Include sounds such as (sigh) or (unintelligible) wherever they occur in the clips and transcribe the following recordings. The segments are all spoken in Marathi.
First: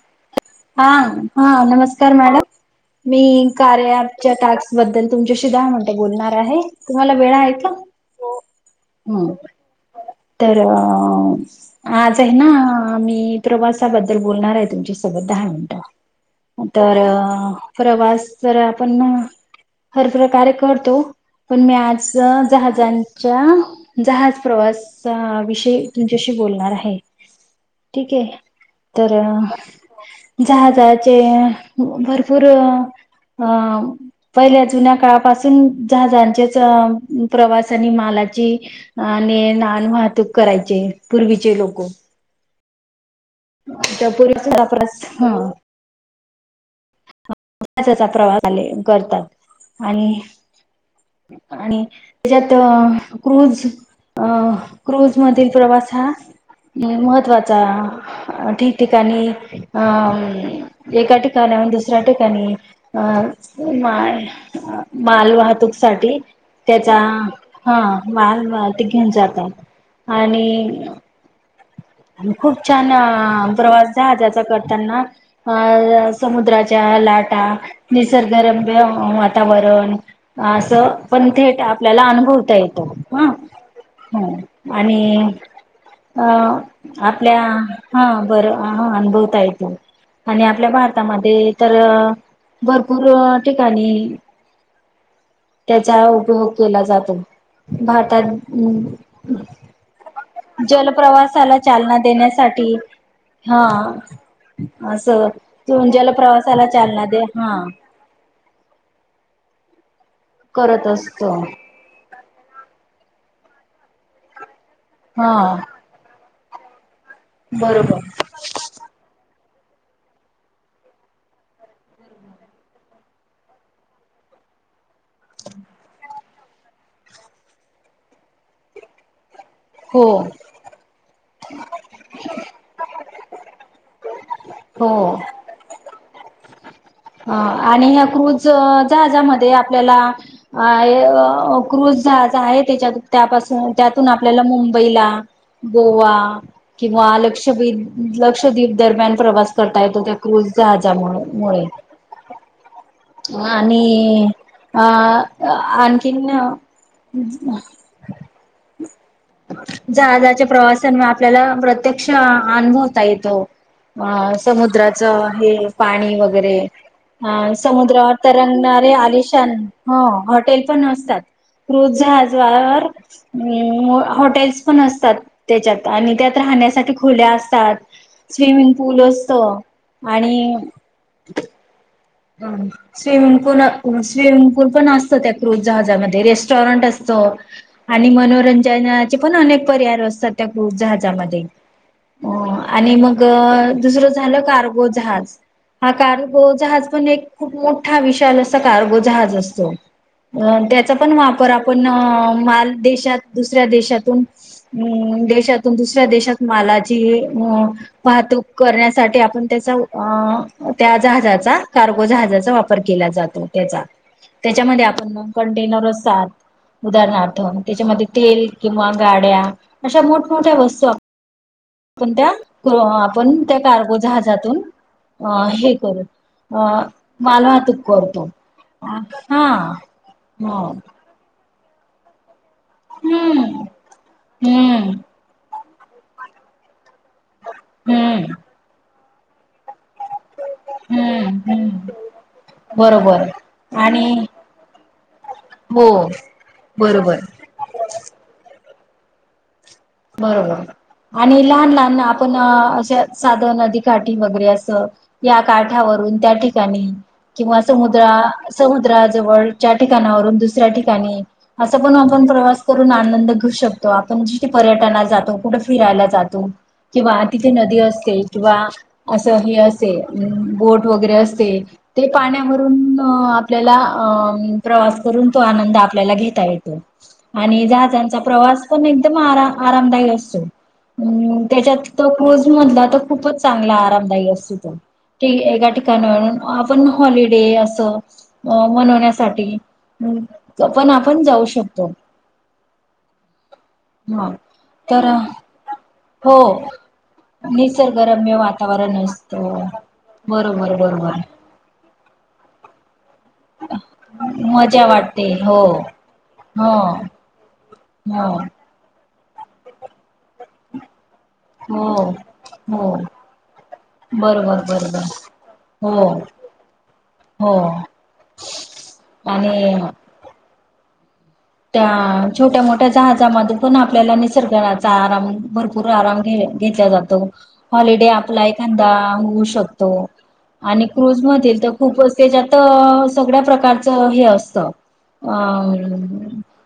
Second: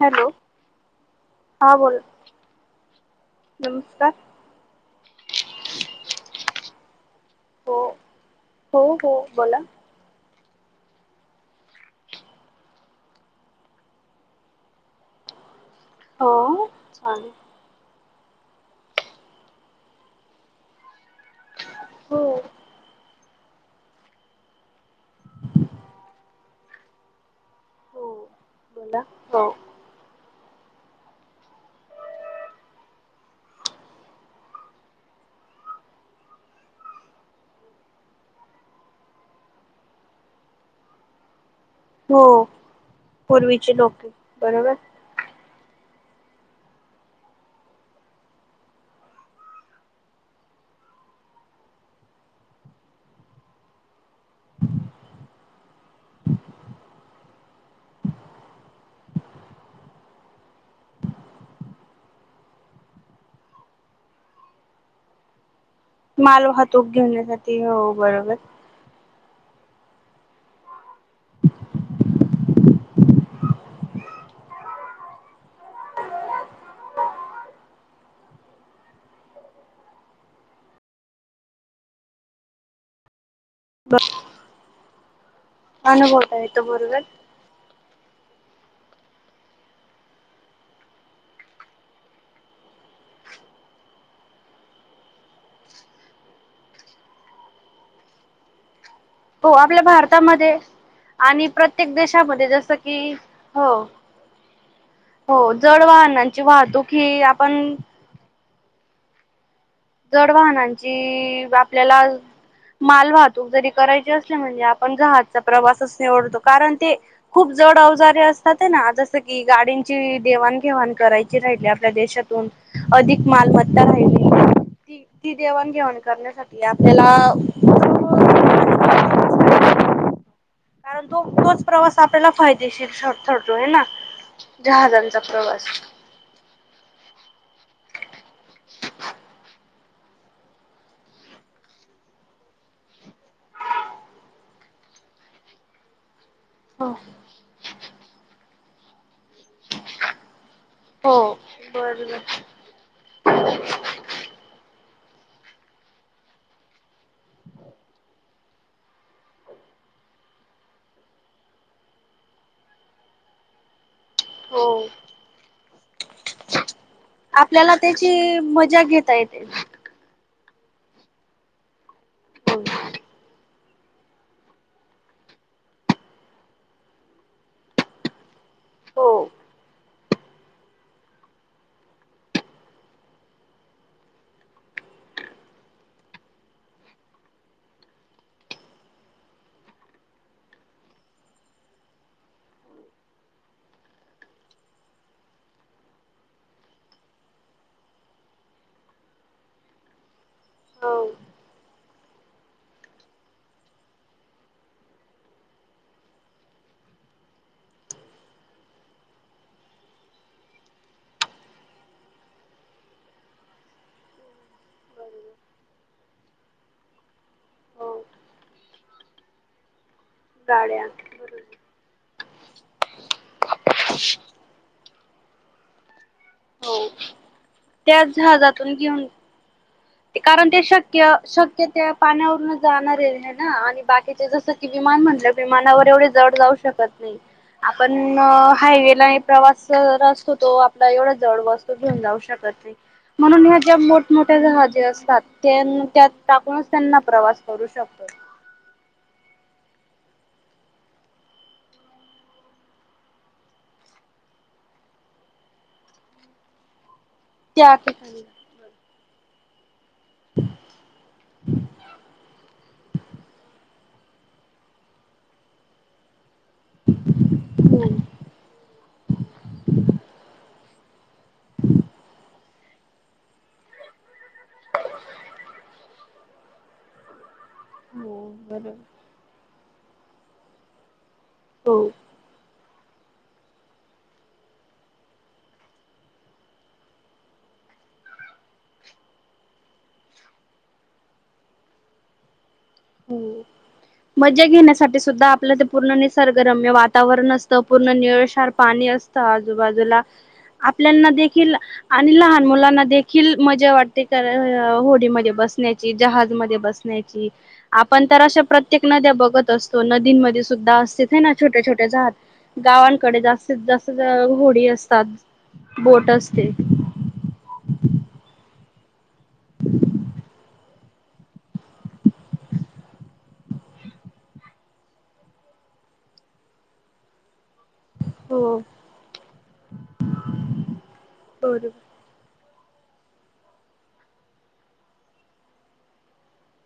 हॅलो हा हा, हां बोला नमस्कार मॅडम मी कार्या नमस्कार अँप चा टास्क. बद्दल तुमच्याशी दहा मिनिट बोलणार आहे तुम्हाला वेळा आहे का. हो हो हो, हम्म बोला. तर आज आहे ना मी प्रवासाबद्दल. बोलणार आहे तुमच्या सोबत दहा मिनिटं हो तर. चालेल प्रवास जर आपण ना हर प्रकारे करतो. पण मी आज हो जहाजान. च्या जहाज प्रवासा विषयी तुमच्याशी बोलणार आहे. हो ठीक आहे. बोला तर, हो जहाजहाचे भरपूर हा. पहिल्या जुन्या काळापासून, जहाजांचेच प्रवास आणि मालाची आणि लहान वाहतूक करायचे, पूर्वीचे लोक. हो, पूर्वीचे लोक पूर्वीचा बरोबर. प्रवास हा. त्यांचा प्रवास खाली करतात, आणि आणि त्याच्यात क्रुज अं, क्रुझ मधील प्रवास हा महत्त्वाचा ठिक-ठिकाणी अ, एका ठिका एका ठिकाणहुन दुसऱ्या ठिकाणी, माल, माल वाहतूक साठी, माल वाहतूक त्याचा घेण्यासाठी हा हो बरोबर माल वाहत घेऊन जातात. आणि आणि खूप छान अ, प्रवास जहाजाचा करताना. फार समुद्राच्या लाटा, निसर्गरम्य वातावरण. असं, पण थेट आपल्याला अनुभवता येत हा. बर ह आणि अ, येतो बरोबर आपल्या हा, बर आ, हा अनुभवता येत. आणि आपल्या भारतामध्ये तर, भरपूर ठिकाणी. त्याचा उपयोग केला जातो. भारतात हो आपल्या भारतामध्ये आणि जलप्रवासाला प्रत्येक चालना देशामध्ये देण्यासाठी जसं की हा. हो असं, हो तू जड वाहनांची जलप्रवासाला वाहतूक चालणा ही दे हा. आपण जड करत असतो वाहनांची वाह आपल्याला मालवाहतूक जरी करायची असली म्हणजे आपण हा जहाजचा प्रवासच निवडतो. कारण ते, खूप जड बरोबर अवजारे अस असते ना, जसं की गाडींची देवाण-घेवाण करायची राहिली आपल्या देशातून अधिक मालमत्ता राहिली ही, ती देवण-घेवाण करण्यासाठी आपल्याला हो. कारण तो तोच प्रवास आपल्याला फायदेशीर ठरतो आहे ना. हो जहाजांचा प्रवास. अ, आणि ह्या क्रुज जहाजामध्ये आपल्याला आहे अं, क्रुझ जहाज आहे त्याच्यात, त्यापासून त्यातून आपल्याला मुंबईला गोवा हो किंवा लक्षबीच, लक्षद्वीप दरम्यान प्रवास करता येतो. त्या क्रुज जहाजामूळ, हो मुळे (inaudible) आणि आ, आणखीन जहाजाच्या प्रवाशांना आपल्याला प्रत्यक्ष अनुभवता येतो. अ, हो समुद्राच हे पाणी वगैरे. अ, आपल्याला समुद्रावर त्याची मजा तरंगणारे घेता येते आलिशान हो, हॉटेल पण असतात. क्रुझ जहजावर हो मूळ हॉटेल्स पण असतात त्येच्यात, आणि त्यात राहण्यासाठी खुल्या असतात. स्विमिंग पूल हो असत, आणि हम्. स्विमिंग पूल स्विमिंग पूल पण असत त्या क्रूझ जहाजामध्ये रेस्टॉरंट असतं. आणि मनोरंजनाचे पण अनेक पर्याय असतात त्या क्रुज जहाजामध्ये. आ -आणि मग दुसरं झालं कार्गो जहाज. हा कार्गो जहाज पण एक खूप मोठा विशाल असा कार्गो जहाज असतो. अ त्याचा पण वापर आपण माल देशात दुसऱ्या देशातून अ देशातून दुसऱ्या देशात मालाची अ वाहतूक करण्यासाठी आपण त्याचा अ त्या जहाजाचा कार्गो जहाजाचा वापर केला जातो त्याचा त्याच्यामध्ये बरोबर आपण कंटेनर असतात. उदारणार्थ हो त्याच्यामध्ये तेल किंवा गाड्या अशा मोठमोठ्या गाड्या वस्तू बरोबर आपण त्या आपण त्या कार्गो जहाजातून अ हे करू अ हो मालहतूक त्याच करतो. जहाजातून घेऊन हा कारण हो ते शक्य शक्य त्या पाण्यावरूनच जाणारे ना हम्म आणि बाकीचे जस की हम्म विमान म्हंनलं विमानावर एवढे जड जाऊ शकत नाय. आपण हम्म हायवेला हे प्रवास नसतो तो. एवढ हम्म जड वस्तू हम्म घेऊन जाऊ शकत नाय. बरोबर म्हणून ह्या ज्या आणि मोठमोठ्या जहाज ते असतात त्यां हो त्यात टाकूनच त्यांना बरोबर प्रवास करू शकतो. बरोबर आणि लहान लहान आपण अशा साध नदी काठी वगैरे असं या काठ्यावरून त्या ठिकाणी किंवा त्या समुद्रा ठिकाणी समुद्रा जवळच्या ठिकाणावरून दुसऱ्या ठिकाणी असं पण आपण प्रवास करून आनंद घेऊ शकतो. आपण जि पर्यटनाला जातो कुठ फिरायला जातो किंवा तिथे नदी असते किंवा असं हे असे बोट वगैरे असते ते पाण्यावरून आपल्याला अ प्रवास करून तो आनंद आपल्याला घेता येतो. आणि जहाजांचा हो प्रवास बरोबर पण एकदम आरा आरामदायी असतो. हो त्याच्यात तो क्रूज मधला तर खूपच चांगला आरामदायी असतो तो. ते एका ठिकाणावर आपण हॉलिडे असं अ मनवण्यासाठी पण आपण जाऊ शकतो. हो. हा मजा घेण्यासाठी तर सुद्धा आपलं ते पूर्ण हो निसर्गरम वातावरण असतं पूर्ण निसर्गरम्य निरळसार पाणी वातावरण अस त असतं. आजूबाजूला बरोबर आपल्याना बरोबर देखील आणि लहान मुलांना देखी खिल मजा वाटते का मजा वाटते होडीमध्ये हो बसण्याची जहाज मध्ये हो बसण्याची. पण तर हो अशा प्रत्येक नद्या बघत असतो नदींमध्ये सुद्धा असतीत हाय ना छोट्या हो छोट्या जहाज हो गावांकडे जास्तीत जास्त बरोबर होडी असतात बरोबर हो बोट असते. हो आणि त्या छोट्या मोठ्या जहाजामध्ये पण आपल्याला निसर्गाचा आराम भरपूर आराम घे -घेतला जात. तो. हॉलिडे आपला हो एखांदा होऊ शकतो आणि क्रुझमधील तर बरोबर खूपच त्याज्यात सगळ्या प्रकारचं हे असत अ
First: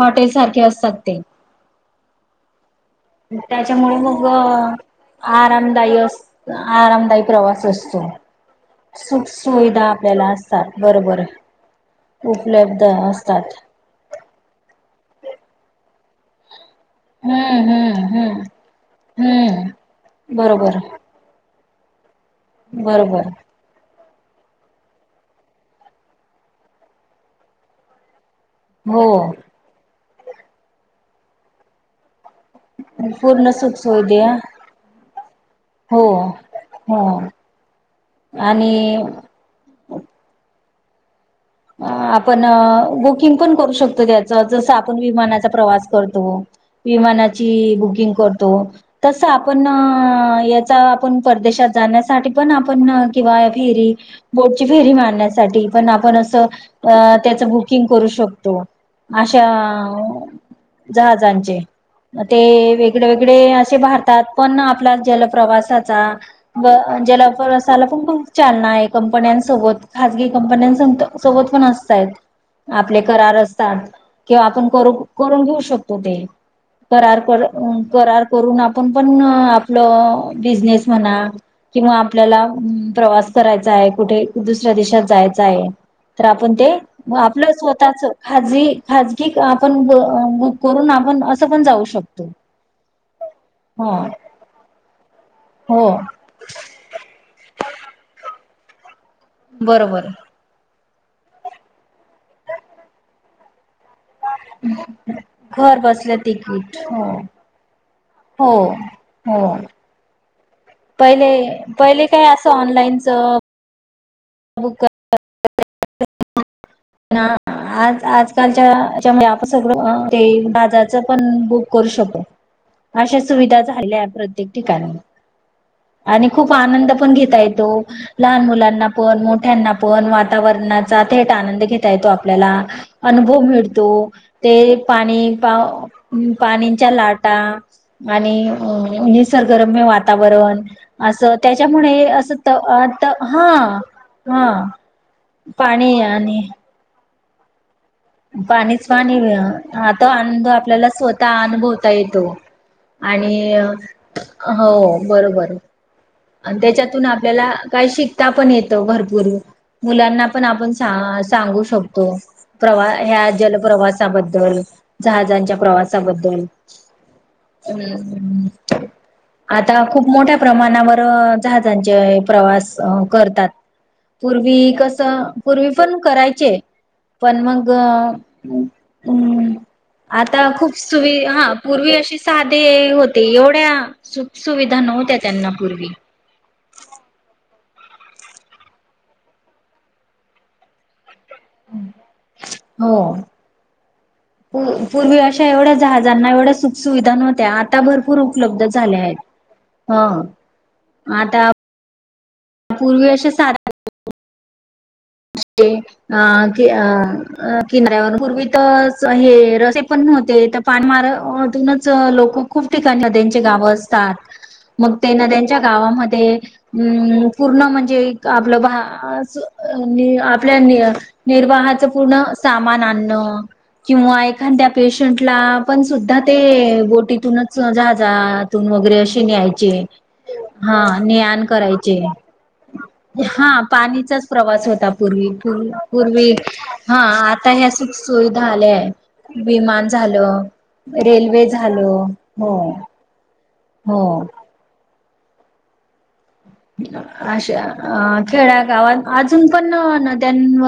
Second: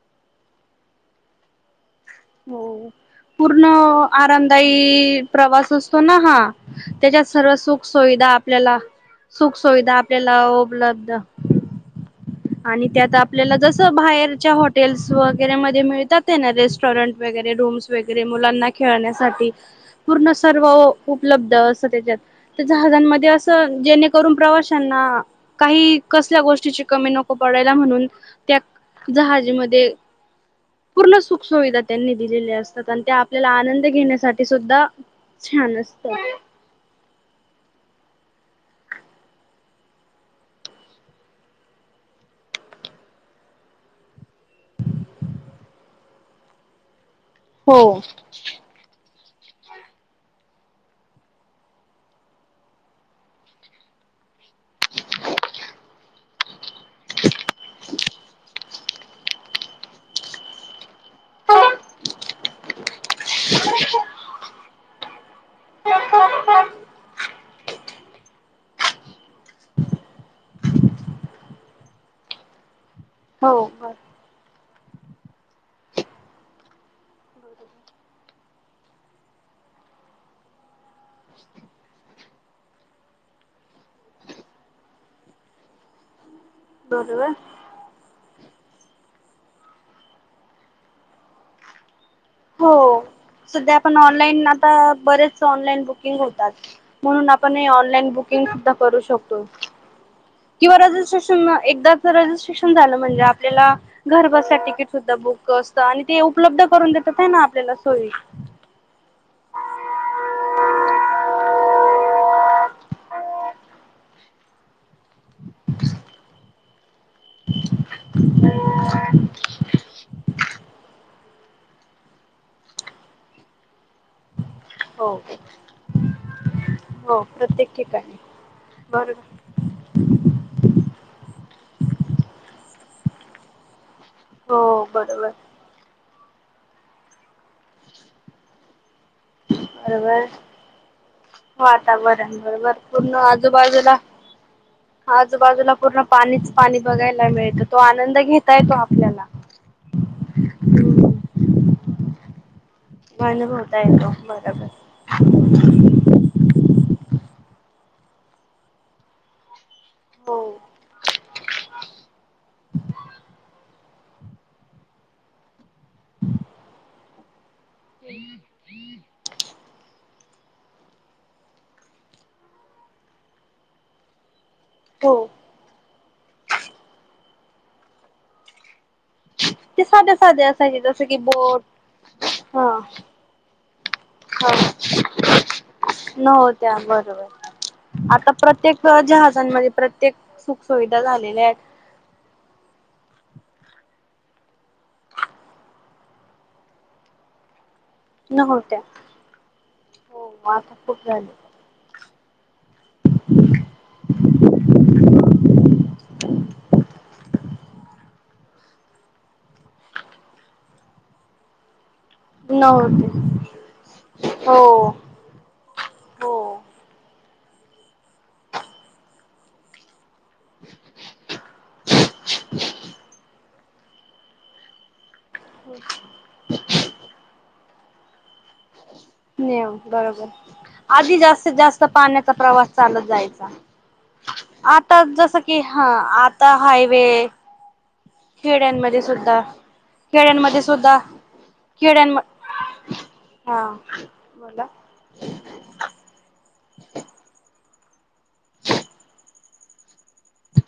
हॉटेल सारखे असतात ते. हो. पूर्ण त्याच्यामुळे मग आरामदायी प्रवास आरामदायी असतो ना अस हा आरामदायी त्याच्यात सर्व प्रवास सुख असतो सुविधा आपल्याला सुख सुुविधा आपल्याला उपलब्ध उपलब्ध आणि त्यात आपल्याला असतात. बाहेरच्या हॉटेल्स वगैरे मध्ये मिळतात. रेस्टॉरंट वगैरें हम्म रूंम्स हम्म वगैरें हम्म मुलांना खेळण्यांसाठी पूर्ण हम्म सर्व बरोबर उपल्ब्ध असं त्यांच्यात जहाज बरोबर मध्यें असं जेनं तरुंण प्रवाशांना कांहीं कसल्यां गोष्टीची कमी नको पडांयला म्हणूंन त्यां हो जहांजीमध्यें पूर्ण सुंख सुुविधा त्यांनी दिलेली असते आणि ते आपल्यांला पूर्ण आनंद सुखसोय द्या घेण्यांसाठी सुद्धां छान हो असतांत ते हो आणि आपणं बुकिंग पणं करूं शकतो त्यांचं जसं आपणं विमानांचा प्रवांस करतो विमानांची हो. बुकिंग करतो तसं आपणं यांचा आपणं परदेशांत जाण्यांसाठी पणं आपणं किंवा फिरी बोटची फेरी मारण्यांसाठी पणं आपणं असं त्यांची बुकिंग करूं शकतो अश्या जहांजांचे ते वेग इकडे इकडे असे भारतांत पणं आपला जलप्रवांसाचा असांयला पणं खूंप चालंना आहे कंपन्यांसोबत खांजगी कंपन्यां संगत सोबतं पणं असतांय आपले करांर पणं हो असतांत बर किंवा आपणं करूं करूंन घेऊं शकतो ते करांर करूंन आपणं पणं आपलं बिझनेस म्हणां किंवा आपल्यांला प्रवांस करांयचा आहे कुंठे दुसऱ्यां देशांत जायचं आहे तरं आपणं ते बरोबर आपलं स्वंतःचं खांजगी खांजगी आपणं बुंक करूंन आपणं असं पणं जाऊं शकतो हो संध्या हो आपणं ऑनलाईन आंता बरेच ऑनलाईन हो बुकिंग होतो म्हणूंन आपणं हे ऑनलाईन बुकिंग सुद्धां करूं शकतो बरोबर किंवा रजिस्ट्रेशन एकदाचं रजिस्ट्रेशन झालं म्हणजे आपल्यांला घरं बसल्यां तिकीट सुद्धां बुकिंग घर असतं आणि बसल्या ते उपल्ब्ध तिकीट करूंन हो देतांत आहे नां आपल्यांला सोयी हो हो पहिले पहिले कायं असं ऑनलाईनचं बुंक करतां नां आंज आंजकांलच्यामुळे आपणं सगळं ते बाजांर चं पणं बुंक करूं शकतो अश्या सुविधा झाल्या प्रत्येक ठिकाणी हो आणि खूंप आनंद पणं हो घेता येतो प्रत्येक ठिकाणी लहांन मुलांना पणं बरोबर मोठ्यांना पणं आपणं वातांवरणांचा थेटं आनंद घेतां येतो आपल्यांला अनुभव मिळतो ते हो बरोबर पाणी पा पाणीच्यां लांटा आणि निसर्गरम्य बरोबर वातांवरणं असे त्यांच त्यांच्यामुळे असं वातावरण बरोबर ते हां आजूंबाजूंला पूर्ण पाणीच पाणी बघांयला मिळतं तो आनंद घेता येतो पाणीच पाणी आपल्याला हां तो अनुभव आपल्यांला स्वंतः अनुभवता येतो आणि अनुभवता येतो अं बरोबर हो बरोबर आणि त्यांच्यातूंन आपल्यांला कांहीं शिकतां पणं येतो भरंपूर मुलांना हो पणं आपणं सांगू शकतो प्रवा ह्यां जलप्रवास त्यां बद्दल जहाजांच्या प्रवासांबद्दल आंता खूंप मोठ्यां प्रमाणांवर जहाजां प्रवांस करतांत पूर्वी हो कसं पूर्वी पणं करांयचे पणं मंग ते साध्या आंता साध्या खूंप असायचे जसं सुवि की हां बोट पूर्वी अशी सांधे हा होते एवढ्यां सुंखसुविधा नव्हत्यां त्यांनां पूर्वी नंव्ह होत्यां बरोबर आता प्रत्येक जहाजांमध्ये, प्रत्येक सुखसुविधा झालेल्या आहेत. हो. पूर्वी अशा एवढ्या जहाजांना एवढ्या सुख- सुुविधा नव्हत्या, आता भर भरपूर उपलब्ध नव्हत्या झाले आहेत. ह हो आता खूप आता झाले पूर्वी आशा साध्या (unintelligible) अ, कि, अ, किनाऱ्यावर. पूर्वी तर हे रस्ते पण नव्हते. तप पानमार मधूनच लोक खूप ठिकाणी नव्हते नद्यांची गावं असतात. हो मग ते नद्या त्या गावामध्ये हो हम्म, पूर्ण म्हणजे आपलं असं आपल्या, निर्वाहाचं पूर्ण सामान आणणं. किंवा एखाद्या पेशंटला, पण सुद्धा ते बोटीतूनच जहाजा तून वगैरे अशी तेन यायचे, नेम बरोबर हा ने आधी -आण जास्तीत जास्त करायचे पाण्याचा प्रवास चालत हा जायचा. पाणीचाच प्रवास होता आता पूर्वी, जसं की पूर्वी, हा पूर्वी आता हा हायवे आता ह्यसनी सुविधा आल्याय खेड्यांमध्ये सुद्धा विमान झालं, खेड्यांमध्ये सुद्धा रेल्वे झालं खेड्यांम हो. हा हो बोला. अशा, अ खेड्या गावात अजून पण त्यां न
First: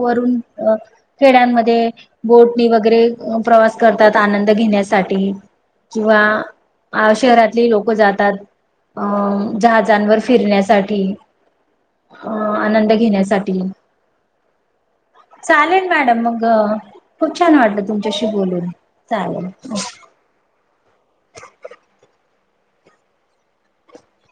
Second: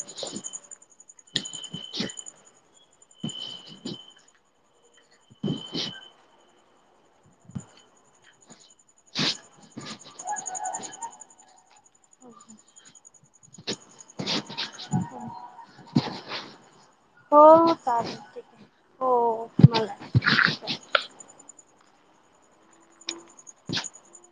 वरून, अ खेड्यांमध्ये बोटणी वगैरे प्रवास करतात. आनंद घेण्यासाठी किंवा आ, शहरातली लोक जातात. अ जहाजांवर फिरण्यासाठी, अ आनंद घेण्यासाठी. चालेल मॅडम मग, खूप छान हो वाटलं चालेल तुमच्याशी ठीक आहे. बोलून हो चालेल. मला (unintelligible)